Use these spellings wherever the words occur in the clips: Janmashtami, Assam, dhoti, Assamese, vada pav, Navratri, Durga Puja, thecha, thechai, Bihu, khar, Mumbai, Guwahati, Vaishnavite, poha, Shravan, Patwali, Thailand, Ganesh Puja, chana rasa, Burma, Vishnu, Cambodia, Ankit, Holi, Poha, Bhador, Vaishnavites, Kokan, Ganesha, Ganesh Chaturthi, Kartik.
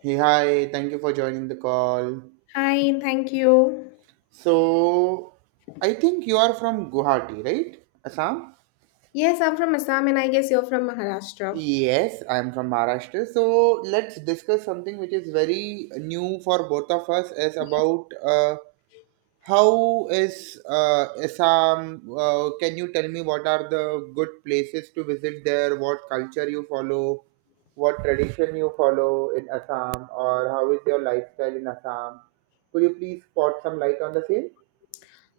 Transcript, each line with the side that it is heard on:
right: Hey, hi, thank you for joining the call.
left: Hi, thank you.
right: So, I think you are from Guwahati, right? Assam?
left: Yes, I'm from Assam and I guess you're from Maharashtra.
right: Yes, I am from Maharashtra. So, let's discuss something which is very new for both of us as about how is Assam? Can you tell me what are the good places to visit there? What culture you follow? What tradition you follow in Assam? Or how is your lifestyle in Assam? Could you please spot some light on the same?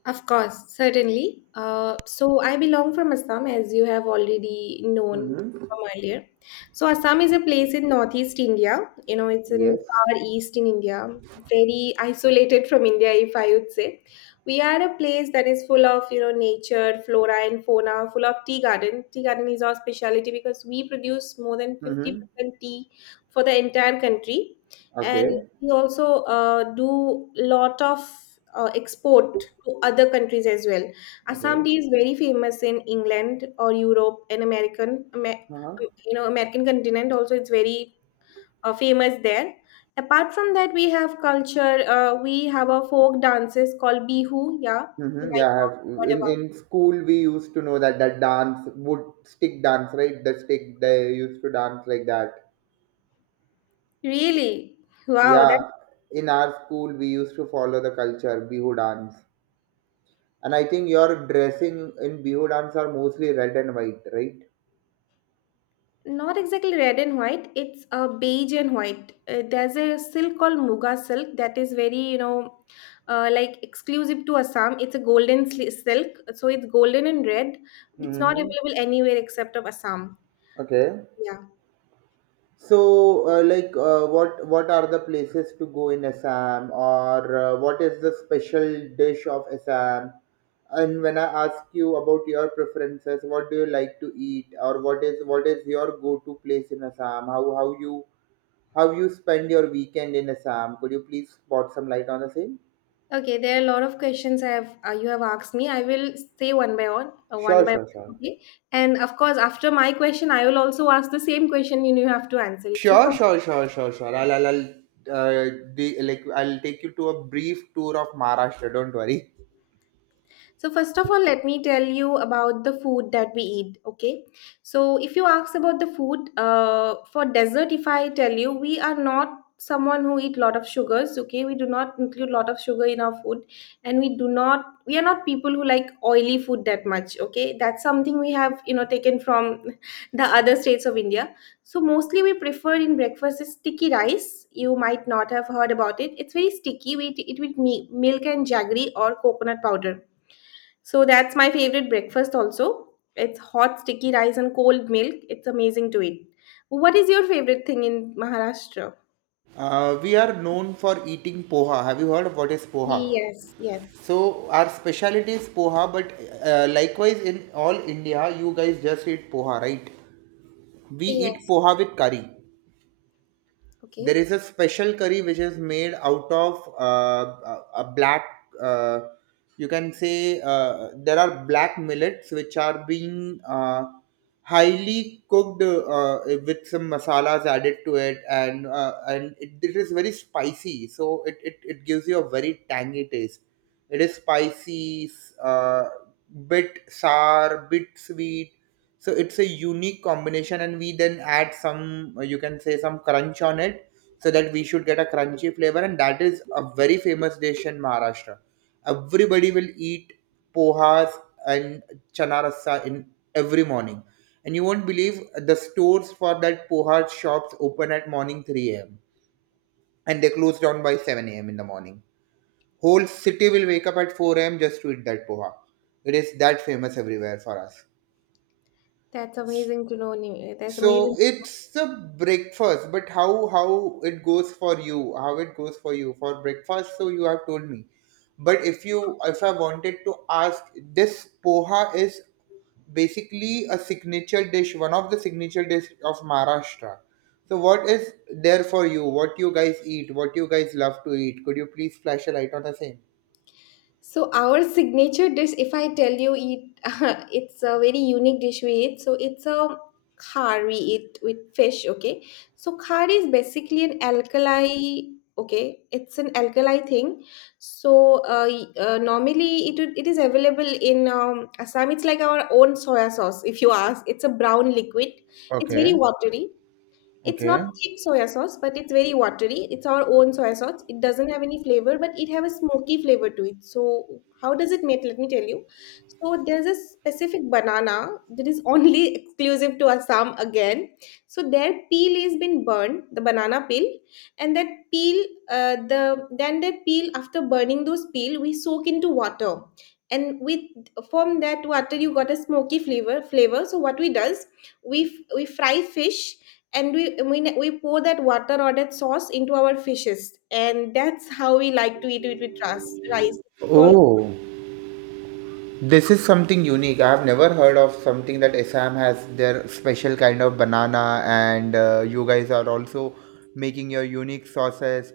left: Of course, certainly. So I belong from Assam, as you have already known
right: Mm-hmm.
left: from earlier. So Assam is a place in northeast India. It's in
right: Yes.
left: far east in India, very isolated from India, if I would say. We are a place that is full of nature, flora and fauna, full of tea garden. Tea garden is our specialty because we produce more than fifty
right: Mm-hmm.
left: percent tea for the entire country, and
right: Okay.
left: we also do lot of export to other countries as well. Assam
right: Okay.
left: tea is very famous in England or Europe and American,
right: Uh-huh.
left: American continent. Also, it's very famous there. Apart from that, we have culture. We have a folk dances called Bihu. Yeah, you
right: Mm-hmm. Yeah,
left: might
right: I
left: not
right: have
left: have heard
right: in
left: about.
right: in school we used to know that dance would stick dance, right? The stick they used to dance like that.
left: Really? Wow, that's
right: Yeah, in our school we used to follow the culture Bihu dance, and I think your dressing in Bihu dance are mostly red and white, right?
left: Not exactly red and white. It's a beige and white. There's a silk called Muga silk that is very, like exclusive to Assam. It's a golden silk, so it's golden and red. It's not
right: Mm-hmm.
left: available anywhere except of Assam.
right: Okay.
left: Yeah.
right: So, what are the places to go in Assam, or what is the special dish of Assam? And when I ask you about your preferences, what do you like to eat, or what is your go-to place in Assam? How you spend your weekend in Assam? Could you please spot some light on the same?
left: Okay, there are a lot of questions I have you have asked me. I will say one by one, one
right: Sure,
left: by
right: sure,
left: one.
right: sure.
left: Okay, and of course, after my question, I will also ask the same question. You have to answer it.
right: Sure, sure, sure, sure, sure. Uh, I'll take you to a brief tour of Maharashtra. Don't worry.
left: So, first of all, let me tell you about the food that we eat. Okay. So, if you ask about the food, for dessert, if I tell you, we are not someone who eat lot of sugars. Okay, we do not include lot of sugar in our food, and we are not people who like oily food that much. Okay, that's something we have taken from the other states of India, so mostly we prefer in breakfast is sticky rice. You might not have heard about it. It's very sticky. We eat it with milk and jaggery or coconut powder, so that's my favorite breakfast also. It's hot sticky rice and cold milk. It's amazing to eat. What is your favorite thing in Maharashtra?
right: We are known for eating poha. Have you heard of what is poha?
left: Yes, yes.
right: So our specialty is poha, but likewise in all India, you guys just eat poha, right? We eat
left: Yes.
right: poha with curry, there
left: Okay.
right: is a special curry which is made out of a black uh, you can say, there are black millets which are being highly cooked with some masalas added to it, and it is very spicy, so it gives you a very tangy taste. It is spicy, uh, bit sour, bit sweet, so it's a unique combination, and we then add some, you can say, some crunch on it so that we should get a crunchy flavor, and that is a very famous dish in Maharashtra. Everybody will eat pohas and chana rasa in every morning. And you won't believe, the stores for that poha shops open at morning 3 a.m. and they close down by 7 a.m. in the morning. Whole city will wake up at 4 a.m. just to eat that poha. It is that famous everywhere for us.
left: That's amazing to know. That's amazing
right: So it's the breakfast, but how it goes for you, how it goes for you for breakfast, so you have told me. But if you, if I wanted to ask, this poha is basically a signature dish, one of the signature dish of Maharashtra. So what is there for you? What you guys eat? What you guys love to eat? Could you please flash a light on the same?
left: So our signature dish, if I tell you it, it's a very unique dish we eat. So it's a khar we eat with fish. Okay, so khar is basically an alkali. Okay, it's an alkali thing. So normally it is available in Assam. It's like our own soya sauce. If you ask, it's a brown liquid. It's very
right: Okay.
left: watery. It's not
right: Okay.
left: thick soya sauce, but it's very watery. It's our own soya sauce. It doesn't have any flavor, but it have a smoky flavor to it. So how does it make? Let me tell you. So there's a specific banana that is only exclusive to Assam again. So their peel is been burned, the banana peel, and that peel, the then that peel after burning those peel, we soak into water, and with from that water you got a smoky flavor. So what we does, we fry fish, and we pour that water or that sauce into our fishes, and that's how we like to eat it with rice. It's called
right: Oh. This is something unique. I have never heard of something that Assam has their special kind of banana, and you guys are also making your unique sauces.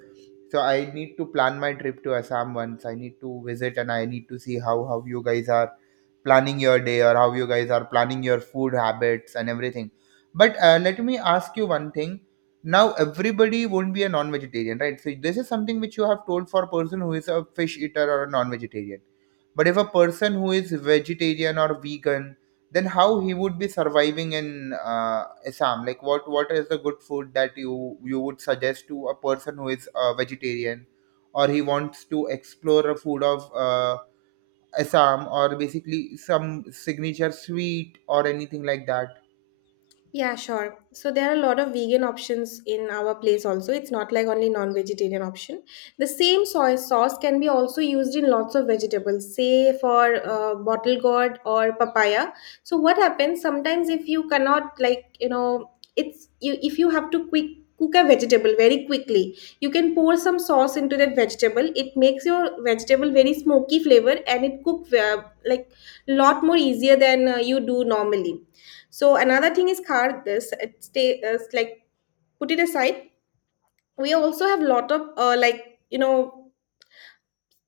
right: So I need to plan my trip to Assam once. I need to visit and I need to see how you guys are planning your day, or how you guys are planning your food habits and everything. But let me ask you one thing. Now everybody won't be a non-vegetarian, right? So this is something which you have told for a person who is a fish eater or a non-vegetarian, but if a person who is vegetarian or vegan, then how he would be surviving in Assam? Like what is the good food that you would suggest to a person who is a vegetarian, or he wants to explore a food of Assam, or basically some signature sweet or anything like that?
left: Yeah, sure. So there are a lot of vegan options in our place also. It's not like only non-vegetarian option. The same soy sauce can be also used in lots of vegetables, say for bottle gourd or papaya. So what happens sometimes if you cannot like, you know, it's you if you have to quick cook a vegetable very quickly, you can pour some sauce into that vegetable. It makes your vegetable very smoky flavor and it cook like lot more easier than you do normally. So another thing is card this it stay like put it aside. We also have lot of like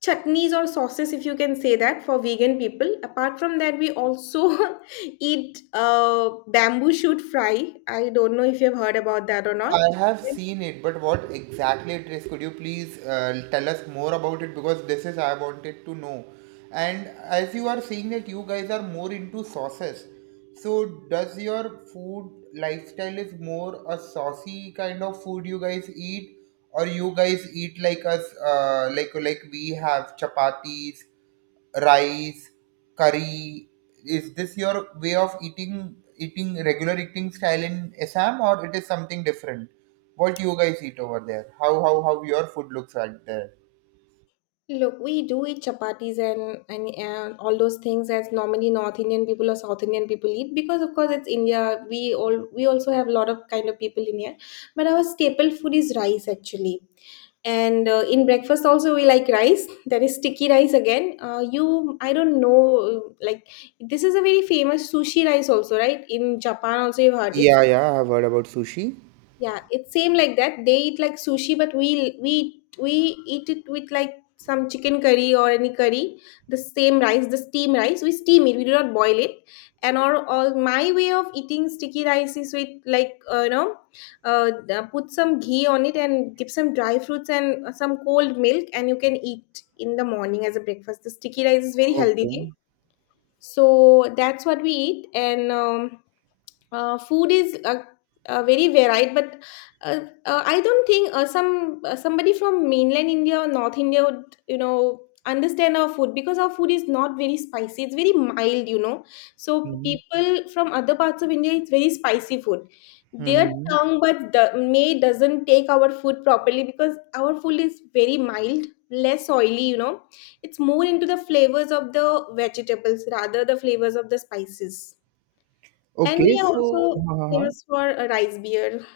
left: chutneys or sauces if you can say that for vegan people. Apart from that, we also eat bamboo shoot fry. I don't know if you've heard about that or not.
right: I have seen it, but what exactly it is? Could you please tell us more about it? Because this is I wanted to know. And as you are saying that you guys are more into sauces, so does your food lifestyle is more a saucy kind of food you guys eat, or you guys eat like us, like we have chapatis, rice, curry. Is this your way of eating, eating regular eating style in Assam, or it is something different? What you guys eat over there? How your food looks like there?
left: Look, we do eat chapatis and, and all those things as normally North Indian people or South Indian people eat because of course it's India. We also have a lot of kind of people in here, but our staple food is rice actually. And in breakfast also we like rice. That is sticky rice again. You I don't know like this is a very famous sushi rice also right in Japan also you've heard it's
right: Yeah, yeah, I've heard about sushi.
left: Yeah, it's same like that. They eat like sushi, but we eat it with like some chicken curry or any curry. The same rice, the steam rice, we steam it. We do not boil it. And or my way of eating sticky rice is with like put some ghee on it and give some dry fruits and some cold milk, and you can eat in the morning as a breakfast. The sticky rice is very healthy
right: Okay.
left: thing. So that's what we eat, and food is very varied, but I don't think somebody from mainland India or North India would understand our food, because our food is not very spicy. It's very mild. So
right: Mm-hmm.
left: people from other parts of India, it's very spicy food their
right: Mm-hmm.
left: tongue, but the may doesn't take our food properly because our food is very mild, less oily. It's more into the flavors of the vegetables rather the flavors of the spices, and
right: Okay
left: we are
right: so.
left: also
right: Uh-huh.
left: famous for a rice beer.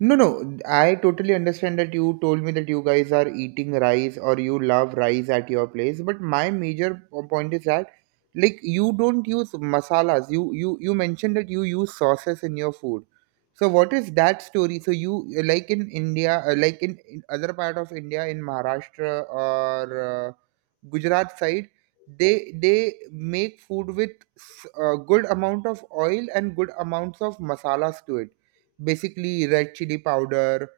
right: No, no, I totally understand that you told me that you guys are eating rice or you love rice at your place, but my major point is that, like, you don't use masalas. You mentioned that you use sauces in your food. So what is that story? So you, like in India, in other part of India, in Maharashtra or Gujarat side, they make food with a good amount of oil and good amounts of masalas to it, basically red chili powder,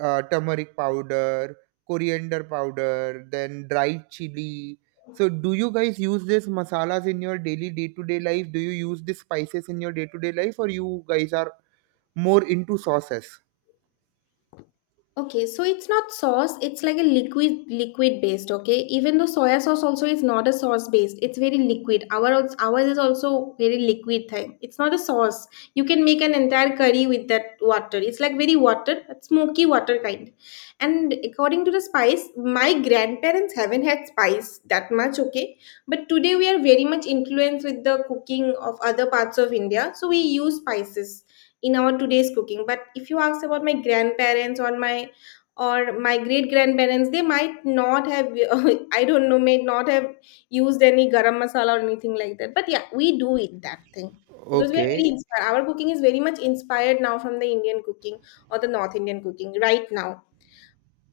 right: turmeric powder, coriander powder, then dried chili. So, do you guys use these masalas in your daily day to day life? Do you use these spices in your day to day life, or you guys are more into sauces?
left: Okay, so it's not sauce, it's like a liquid based, okay? Even though soya sauce also is not a sauce based, it's very liquid. Ours is also very liquid thing. It's not a sauce. You can make an entire curry with that water. It's like very water, smoky water kind. And according to the spice, my grandparents haven't had spice that much, okay? But today we are very much influenced with the cooking of other parts of India, so we use spices in our today's cooking. But if you ask about my grandparents or my great grandparents, they might not have I don't know, may not have used any garam masala or anything like that, but yeah, we do eat that thing because we are very
right: Okay.
left: inspired. Our cooking is very much inspired now from the Indian cooking or the North Indian cooking right now.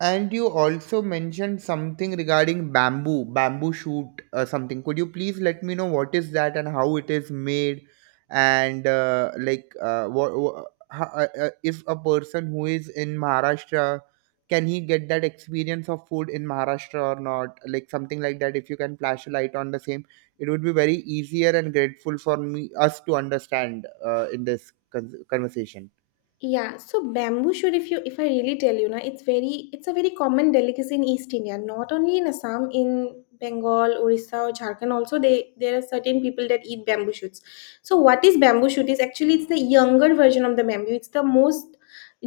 right: And you also mentioned something regarding bamboo shoot, something. Could you please let me know what is that and how it is made, and if a person who is in Maharashtra, can he get that experience of food in Maharashtra or not? Like something like that. If you can flash a light on the same, it would be very easier and grateful for me us to understand in this conversation.
left: Yeah, so bamboo shoot, if I really tell you na, it's a very common delicacy in East India, not only in Assam, in Bengal, Orissa, or Jharkhand also they there are certain people that eat bamboo shoots. So what is bamboo shoot is actually it's the younger version of the bamboo. It's the most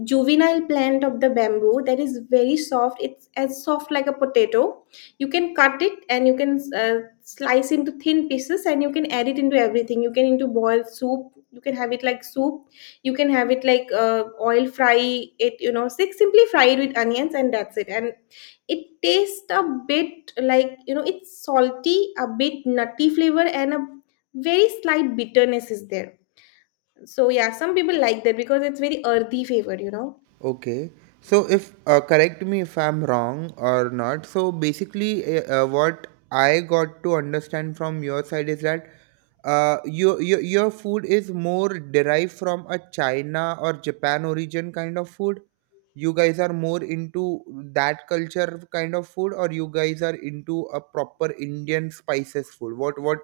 left: juvenile plant of the bamboo that is very soft. It's as soft like a potato. You can cut it and you can slice into thin pieces and you can add it into everything. You can into boiled soup. You can have it like soup. You can have it like oil fry it like simply fry it with onions and that's it. And it tastes a bit like it's salty, a bit nutty flavor, and a very slight bitterness is there. So yeah, some people like that because it's very earthy flavor.
right: Okay. So if, correct me if I'm wrong or not. So basically, what I got to understand from your side is that your your food is more derived from a China or Japan origin kind of food. You guys are more into that culture kind of food, or you guys are into a proper Indian spices food. What what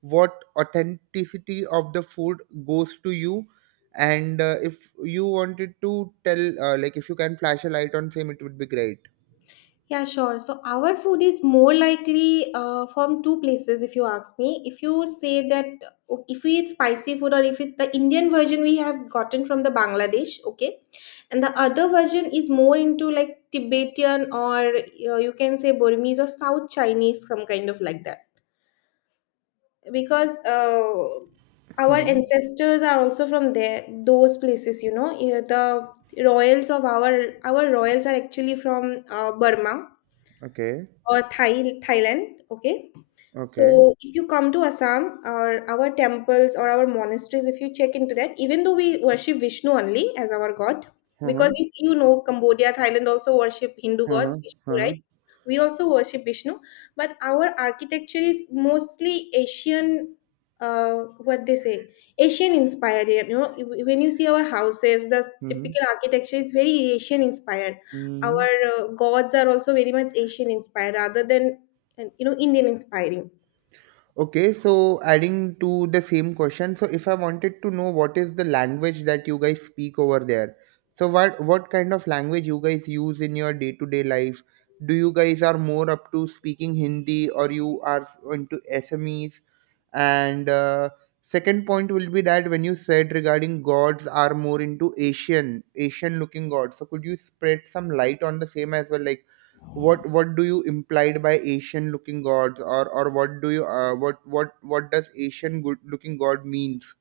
right: what authenticity of the food goes to you, and if you wanted to tell, like, if you can flash a light on same, it would be great.
left: Yeah, sure. So our food is more likely from two places, if you ask me. If you say that if we eat spicy food, or if it's the Indian version we have gotten from the Bangladesh, okay, and the other version is more into like Tibetan or you can say Burmese or South Chinese, some kind of like that, because our
right: Hmm.
left: ancestors are also from there, those places. Yeah, the royals of our royals are actually from Burma
right: Okay.
left: or Thailand. Okay.
right: Okay.
left: So if you come to Assam or our temples or our monasteries, if you check into that, even though we worship Vishnu only as our god, because
right: Uh-huh,
left: you know Cambodia, Thailand also worship Hindu gods,
right: uh-huh,
left: Vishnu,
right: uh-huh.
left: right? We also worship Vishnu, but our architecture is mostly Asian. What they say, Asian inspired. When you see our houses, the
right: Hmm.
left: typical architecture is very Asian inspired.
right: Hmm.
left: Our gods are also very much Asian inspired, rather than and you know Indian inspiring.
right: Okay, so adding to the same question, so if I wanted to know what is the language that you guys speak over there. So what kind of language you guys use in your day-to-day life? Do you guys are more up to speaking Hindi, or you are into smes? And second point will be that when you said regarding gods are more into Asian-looking gods. So could you spread some light on the same as well? Like, what do you implied by Asian-looking gods, or what do you, what does Asian good looking god means?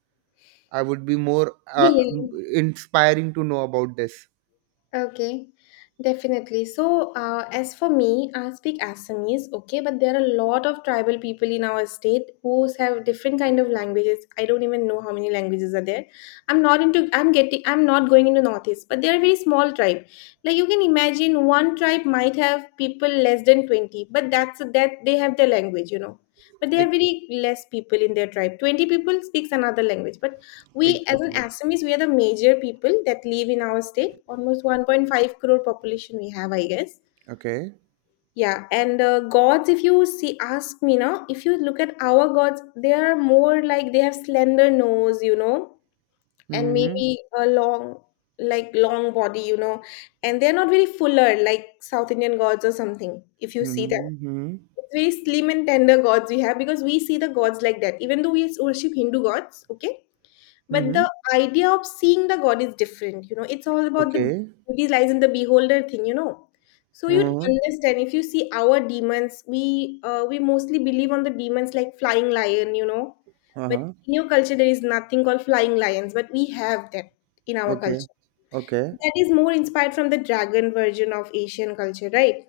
right: I would be more
left: Yeah, yeah,
right: inspiring to know about this.
left: okay, definitely. So, as for me, I speak Assamese, okay, but there are a lot of tribal people in our state who have different kind of languages. I don't even know how many languages are there. I'm not into. I'm getting. I'm not going into northeast, but they're a very small tribe. Like you can imagine, one tribe might have people less than 20, but that they have their language. But they have
right: Ex-
left: very less people in their tribe. 20 people speaks another language, but we, as an
right: Exactly.
left: Assamese, we are the major people that live in our state. Almost 1.5 crore population we have, I guess.
right: Okay.
left: Yeah, and gods, if you see, ask me now, if you look at our gods, they are more like they have slender nose, and
right: Mm-hmm.
left: maybe a long, like long body, and they're not very fuller like South Indian gods or something. If you see that,
right: Mm-hmm. Mm-hmm.
left: it's very slim and tender gods we have because we see the gods like that, even though we worship Hindu gods, okay, but
right: Mm-hmm.
left: the idea of seeing the God is different. It's all about the
right: Okay.
left: beauty lies in the beholder thing. So you'd
right: Uh-huh.
left: understand if you see our demons. We mostly believe on the demons like flying lion. But
right: Uh-huh.
left: in your culture there is nothing called flying lions, but we have that in our
right: Okay.
left: culture.
right: Okay.
left: That is more inspired from the dragon version of Asian culture, right?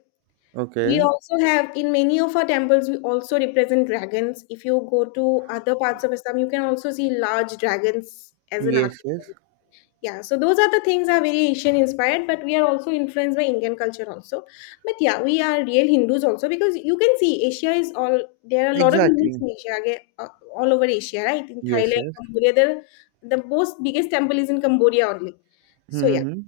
left: We
right: Okay.
left: also have in many of our temples, we also represent dragons. If you go to other parts of Assam, you can also see large dragons as an
right: Yes,
left: archetype.
right: yes.
left: Yeah, so those are the things are very Asian inspired, but we are also influenced by Indian culture also. But yeah, we are real Hindus also because you can see Asia is all there are a lot of Hindus
right: Exactly.
left: in Asia, okay, all over Asia, right? In
right: Yes,
left: Thailand,
right: yes.
left: Cambodia, there the most biggest temple is in Cambodia only. So yeah.
right: Mm-hmm.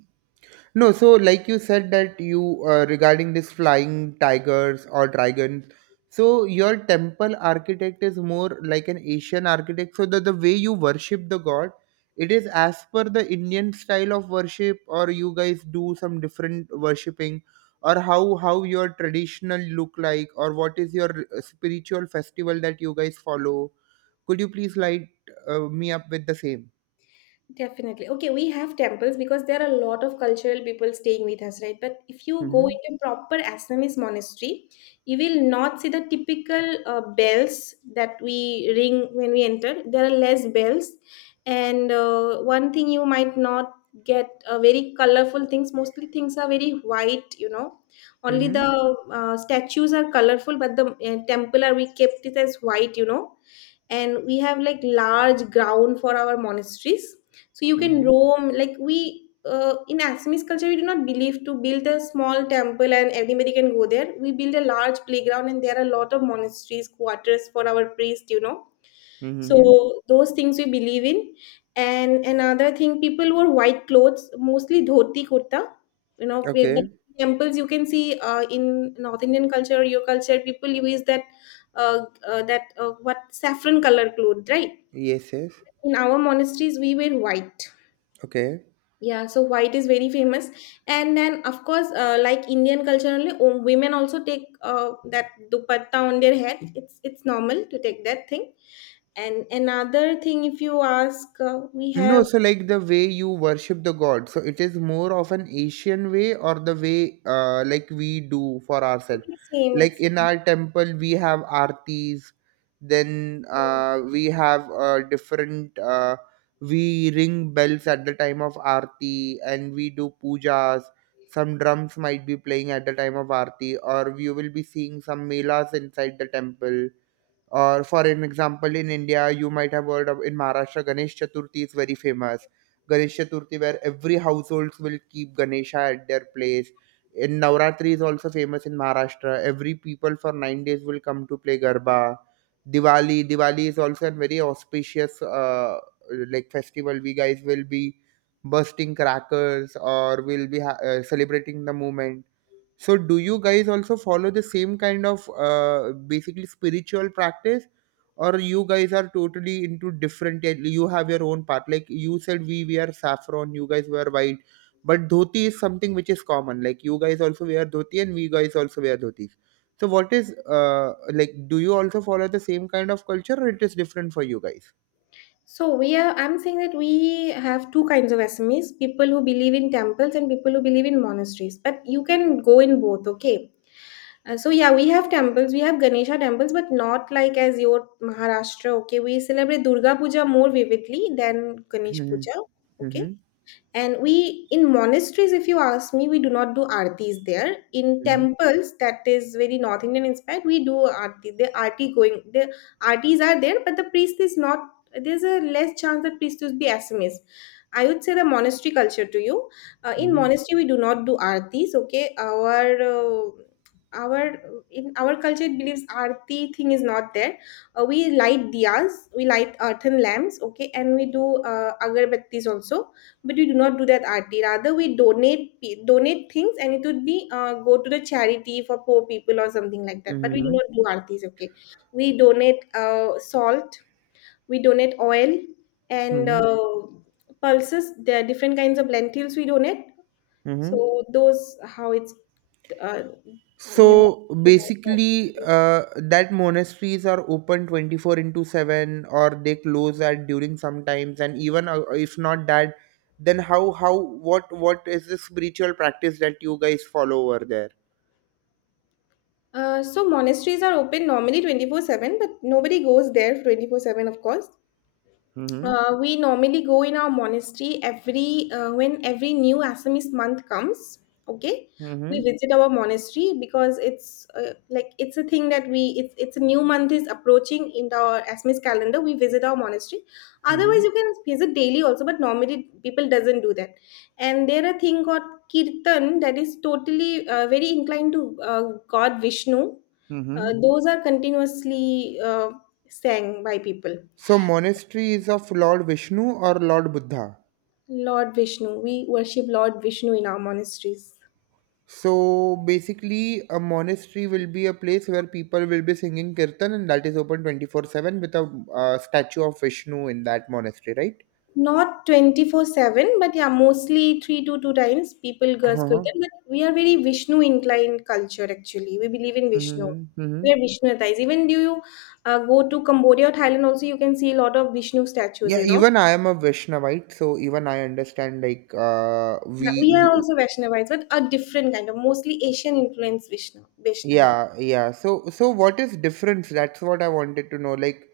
right: No, so like you said that you, regarding this flying tigers or dragons, so your temple architect is more like an Asian architect, so that the way you worship the god, it is as per the Indian style of worship, or you guys do some different worshipping, or how your traditional look like, or what is your spiritual festival that you guys follow? Could you please light me up with the same?
left: Definitely. Okay, we have temples because there are a lot of cultural people staying with us, right? But if you go
right: Mm-hmm.
left: into proper Assamese monastery, you will not see the typical bells that we ring when we enter. There are less bells, and one thing you might not get very colorful things. Mostly things are very white. Only
right: Mm-hmm.
left: the statues are colorful, but the temple are we kept it as white, and we have like large ground for our monasteries, so you can
right: Mm-hmm.
left: roam. Like we uh, in Assamese culture, we do not believe to build a small temple and everybody can go there. We build a large playground, and there are a lot of monasteries quarters for our priest you know
right: Mm-hmm.
left: so those things we believe in. And another thing, people wore white clothes, mostly dhoti kurta. But
right: Okay.
left: temples, you can see in North Indian culture, or your culture, people use that, that, what, saffron color cloth, right?
right: Yes. Yes.
left: In our monasteries we wear white.
right: Okay.
left: Yeah, so white is very famous, and then of course, like Indian culture only, women also take that dupatta on their head. It's normal to take that thing. And another thing, if you ask, we
right: No,
left: have
right: so like the way you worship the god, so it is more of an Asian way or the way, like we do for ourselves.
left: same
right: Like
left: it's.
right: in our temple, we have aartis, then we have different. We ring bells at the time of aarti, and we do pujas. Some drums might be playing at the time of aarti, or you will be seeing some melas inside the temple, or for an example, in India, you might have heard of, in Maharashtra, Ganesh Chaturthi is very famous. Ganesh Chaturthi, where every households will keep Ganesha at their place. In Navratri is also famous in Maharashtra. Every people for 9 days will come to play Garba. Diwali is also a very auspicious like festival. We guys will be bursting crackers, or we'll be celebrating the moment. So do you guys also follow the same kind of basically spiritual practice, or you guys are totally into different? You have your own path. Like you said, we wear saffron, you guys wear white, but dhoti is something which is common. Like you guys also wear dhoti and we guys also wear dhotis. So what is, like, do you also follow the same kind of culture, or it is different for you guys?
left: So we are I'm saying that we have two kinds of SMEs, people who believe in temples and people who believe in monasteries. But you can go in both, okay? So yeah, we have temples, we have Ganesha temples, but not like as your Maharashtra, okay? We celebrate Durga Puja more vividly than Ganesh
right: Mm-hmm.
left: Puja,
right: Mm-hmm.
left: okay? And we in monasteries, if you ask me, we do not do aartis there. In temples, that is very North Indian inspired. We do aarti. The aarti going, the aartis are there, but the priest is not. There's a less chance that priest will be Assamese. I would say the monastery culture to you. In
right: Mm-hmm.
left: monastery we do not do aartis, okay. Our In our culture, it believes aarti thing is not there. We light diyas, we light earthen lamps, okay, and we do agarbattis also, but we do not do that arti. Rather, we donate, donate things, and it would be, go to the charity for poor people or something like that. But we do
right: Mm-hmm.
left: not do artis, okay. We donate salt, we donate oil, and
right: Mm-hmm.
left: pulses. There are different kinds of lentils we donate. So
right: Mm-hmm.
left: those, how it's, uh, you know
right: So
left: those are-
right: basically, that monasteries are open 24 into 7, or they close at during sometimes, and even if not that, then how what is the spiritual practice that you guys follow over there?
left: uh, so monasteries are open normally 24/7, but nobody goes there 24/7, of course.
right: Mm-hmm.
left: We normally go in our monastery every when every new Assamese month comes. Okay, we
right: Mm-hmm.
left: visit our monastery because it's, like, it's a thing that we it's a new month is approaching in our Assamese calendar. We visit our monastery.
right: Mm-hmm.
left: Otherwise, you can visit daily also, but normally people doesn't do that. And there are thing called kirtan that is totally, very inclined to, God Vishnu.
right: Mm-hmm.
left: Those are continuously sang by people.
right: So monastery is of Lord Vishnu or Lord Buddha?
left: Lord Vishnu. We worship Lord Vishnu in our monasteries.
right: So basically, a monastery will be a place where people will be singing kirtan, and that is open 24/7 with a statue of Vishnu in that monastery, right?
left: Not 24/7, but yeah, mostly 3 to 2 times people go Kirtan.
right: Uh-huh.
left: But we are very Vishnu inclined culture actually. We believe in Vishnu.
right: Hmm, hmm.
left: We are Vishnuyatized. Even do you go to Cambodia or Thailand, also you can see a lot of Vishnu statues,
right: Yeah,
left: you know.
right: even I am a Vaishnavite, so even I understand, like, uh,
left: Yeah,
right: we,
left: we are
right: we
left: also Vaishnavites, but a different kind of mostly Asian influence Vishnu, Vaishnavites.
right: yeah, yeah. So so what is difference? That's what I wanted to know. like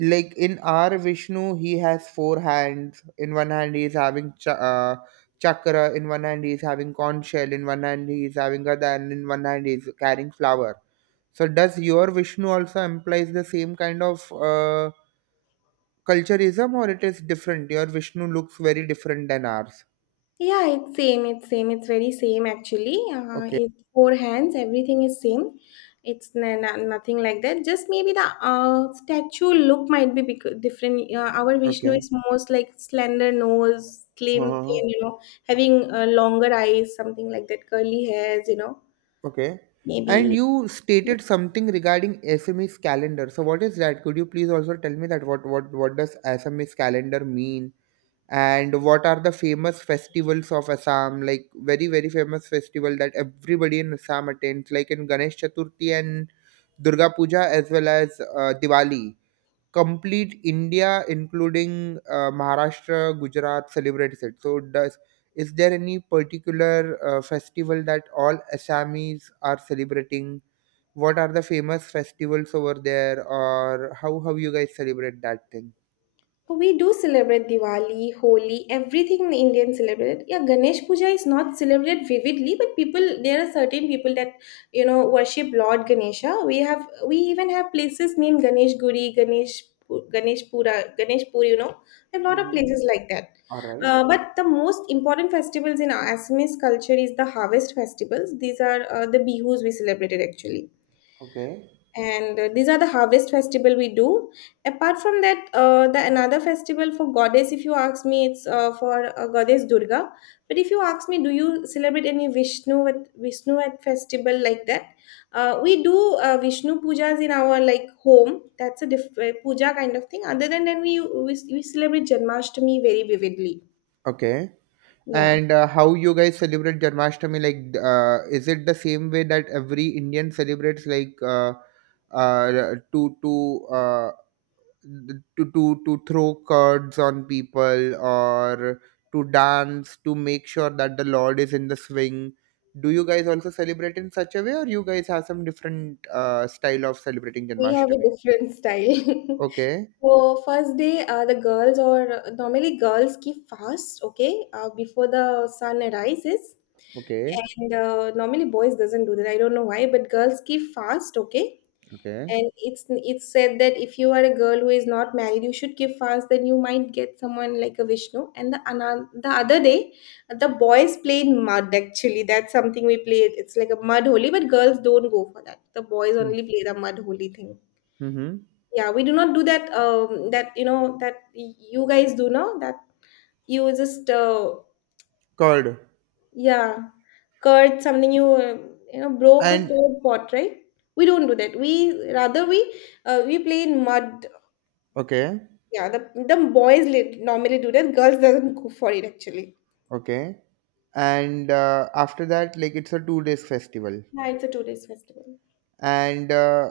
right: like in our Vishnu, he has four hands. In one hand he is having chakra, in one hand he is having conch shell, in one hand he is having gada, and in one hand he is carrying flower. So does your Vishnu also implies the same kind of culturism, or it is different? Your Vishnu looks very different than ours.
left: Yeah, it's same. It's same. It's very same actually.
right: Okay.
left: It's four hands. Everything is same. It's nothing like that. Just maybe the, statue look might be different. Our Vishnu
right: Okay.
left: is most like slender nose, slim,
right: Huh.
left: thin. Having longer eyes, something like that. Curly hairs.
right: Okay. And
left: Maybe.
right: you stated something regarding SMS calendar. So what is that? Could you please also tell me that what does SMS calendar mean? And what are the famous festivals of Assam? Like very, very famous festival that everybody in Assam attends, like in Ganesh Chaturthi and Durga Puja, as well as Diwali. Complete India, including Maharashtra, Gujarat, celebrates it. So, does is there any particular festival that all Assamese are celebrating? What are the famous festivals over there, or how you guys celebrate that thing?
left: We do celebrate Diwali, Holi, everything Indian celebrate. Yeah, Ganesh Puja is not celebrated vividly, but people, there are certain people that worship Lord Ganesha. We even have places named Ganesh Guri, Ganesh Ganesh Pura, Ganesh Pur. A lot of
right: Mhm.
left: places like that.
right: All right.
left: But the most important festivals in our Assamese culture is the harvest festivals. These are, the bihus we celebrated actually,
right: Okay.
left: and these are the harvest festival we do. Apart from that, the another festival for goddess, if you ask me, it's, for, goddess Durga. But if you ask me, do you celebrate any Vishnu at festival like that. We do Vishnu pujas in our like home. That's a puja kind of thing. Other than that, we celebrate Janmashtami very vividly.
right: Okay.
left: Yeah,
right: And how you guys celebrate Janmashtami? Like, is it the same way that every Indian celebrates, like, uh, to to uh, to throw cards on people, or to dance to make sure that the lord is in the swing? Do you guys also celebrate in such a way, or you guys have some different style of celebrating
left: we have a
right: Janmashtami?
left: different style.
right: Okay.
left: So first day, the girls or normally girls keep fast, okay, before the sun rises,
right: Okay.
left: and normally boys doesn't do that. I don't know why, but girls keep fast, okay.
right: Okay.
left: And it's said that if you are a girl who is not married, you should give fast. Then you might get someone like a Vishnu. And the other day, the boys played mud. Actually, that's something we played. It's like a mud holy, but girls don't go for that. The boys only play the mud holy thing.
right: Mm-hmm.
left: Yeah, we do not do that. That you know that, you guys do know that, you just,
right: Curd.
left: yeah, curd something, you you know broke a
right: And
left: curd pot, right? We don't do that. We rather, we play in mud.
right: okay.
left: Yeah, the boys normally do that. Girls doesn't go for it actually.
right: Okay. And after that, like, it's a 2 days festival.
left: Yeah, it's a 2 days festival.
right: And uh,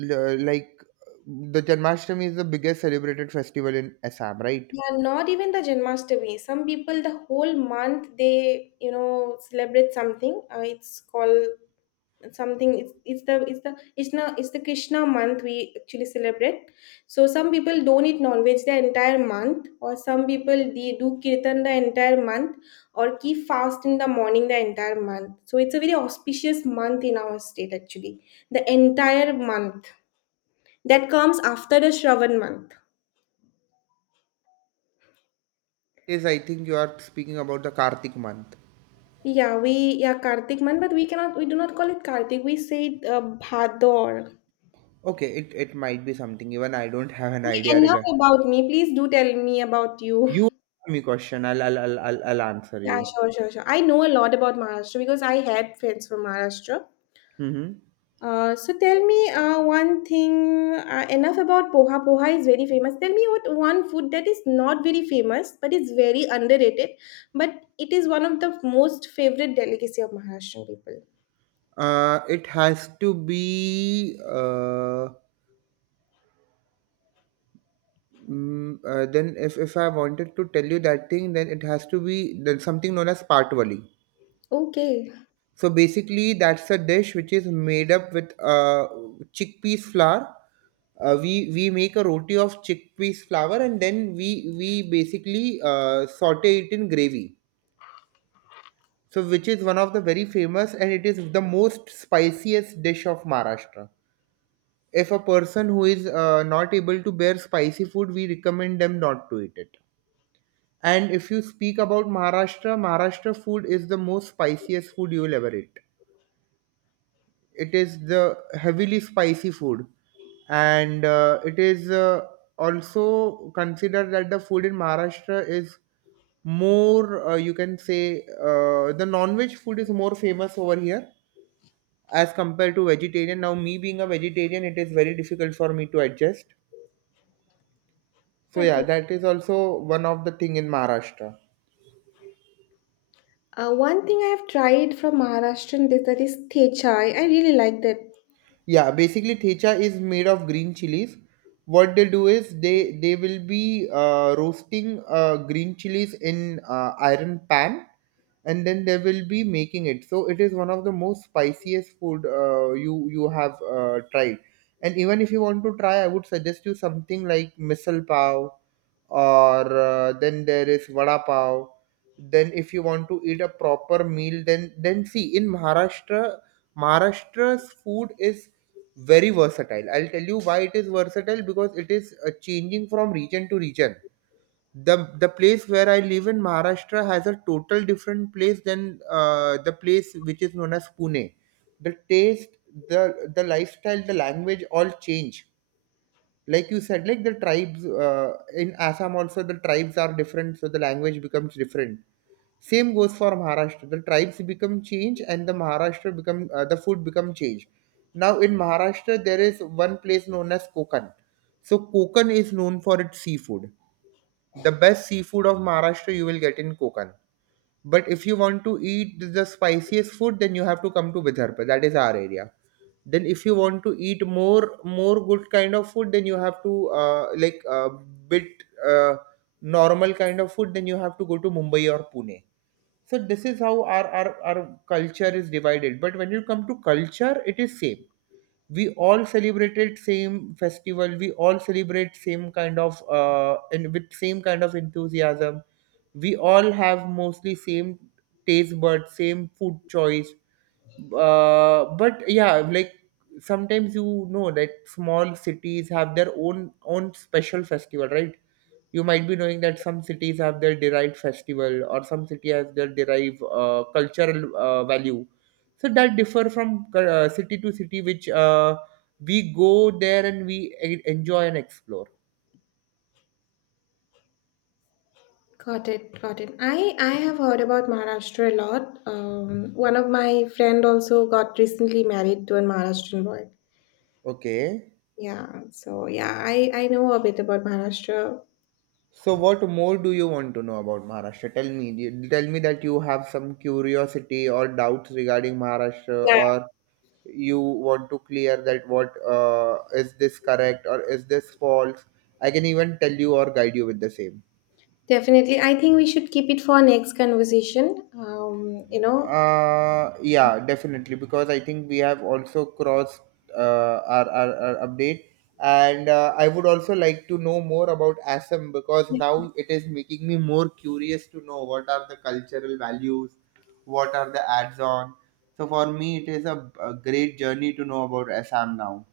right: l- like, the Janmashtami is the biggest celebrated festival in Assam, right?
left: Yeah, not even the Janmashtami. Some people the whole month they celebrate something. It's called something it's the krishna it's the Krishna month we actually celebrate. So some people don't eat non-veg the entire month, or some people they do kirtan the entire month, or keep fast in the morning the entire month. So it's a very auspicious month in our state, actually, the entire month that comes after the shravan month.
right: Yes, I think you are speaking about the Kartik month.
left: Yeah we yeah kartik month, but we do not call it kartik. We say it, bhador.
right: Okay, it might be something. Even I don't have an
left: Okay,
right: idea
left: enough
right: regard.
left: about me. Please do tell me about you.
right: You ask me question. I'll answer
left: Yeah,
right: you.
left: sure, sure, sure. I know a lot about Maharashtra because I had friends from Maharashtra.
right: Hmm.
left: So tell me one thing, enough about poha. Poha is very famous. Tell me what one food that is not very famous but is very underrated, but it is one of the most favorite delicacy of Maharashtrian people.
right: It has to be. Then if I wanted to tell you that thing, then it has to be then something known as Patwali.
left: Okay.
right: So basically, that's a dish which is made up with chickpeas flour. We make a roti of chickpeas flour, and then we basically saute it in gravy. So which is one of the very famous, and it is the most spiciest dish of Maharashtra. If a person who is not able to bear spicy food, we recommend them not to eat it. And if you speak about Maharashtra, Maharashtra food is the most spiciest food you will ever eat. It is the heavily spicy food, and it is also considered that the food in Maharashtra is more, you can say, the non-veg food is more famous over here as compared to vegetarian. Now me being a vegetarian, it is very difficult for me to adjust. So yeah,
left: Okay.
right: that is also one of the thing in Maharashtra.
left: One thing I have tried from Maharashtrian dish, that is thechai. I really like that.
right: Yeah, basically thecha is made of green chilies. What they do is they will be roasting green chilies in iron pan, and then they will be making it. So it is one of the most spiciest food you you have tried. And even if you want to try, I would suggest you something like misal pav, or then there is vada pav. Then if you want to eat a proper meal, then see, in Maharashtra, Maharashtra's food is very versatile. I'll tell you why it is versatile, because it is changing from region to region. The place where I live in Maharashtra has a total different place than the place which is known as Pune. The taste, the lifestyle, the language all change. Like you said, like the tribes in Assam also, the tribes are different, so the language becomes different. Same goes for Maharashtra. The tribes become change, and the Maharashtra become, the food become change. Now in Maharashtra, there is one place known as Kokan. So Kokan is known for its seafood. The best seafood of Maharashtra you will get in Kokan. But if you want to eat the spiciest food, then you have to come to Vidarbha. That is our area. Then if you want to eat more more good kind of food, then you have to, like a bit, normal kind of food. Then you have to go to Mumbai or Pune. So this is how our culture is divided. But when you come to culture, it is same. We all celebrated same festival, we all celebrate same kind of, uh, and with same kind of enthusiasm. We all have mostly same taste buds, same food choice. But yeah, like, sometimes you know that small cities have their own own special festival, right? You might be knowing that some cities have their derived festival, or some city has their derived cultural value. So that differ from city to city, which we go there and we enjoy and explore.
left: Got it, got it. I have heard about Maharashtra a lot. One of my friend also got recently married to a Maharashtrian boy.
right: Okay.
left: Yeah, so yeah, I know a bit about Maharashtra.
right: So what more do you want to know about Maharashtra? Tell me. You- Tell me that you have some curiosity or doubts regarding Maharashtra,
left: Yeah,
right: or you want to clear that what, is this correct or is this false? I can even tell you or guide you with the same.
left: definitely. I think we should keep it for next conversation.
right: Yeah, definitely, because I think we have also crossed our update, and I would also like to know more about Assam, because now it is making me more curious to know what are the cultural values, what are the ads on. So for me, it is a great journey to know about Assam now.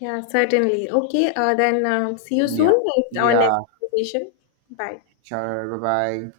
left: Yeah, certainly. Okay. Then, see you soon
right: Yeah,
left: in our next
right: yeah,
left: conversation. Bye.
right: sure, bye bye.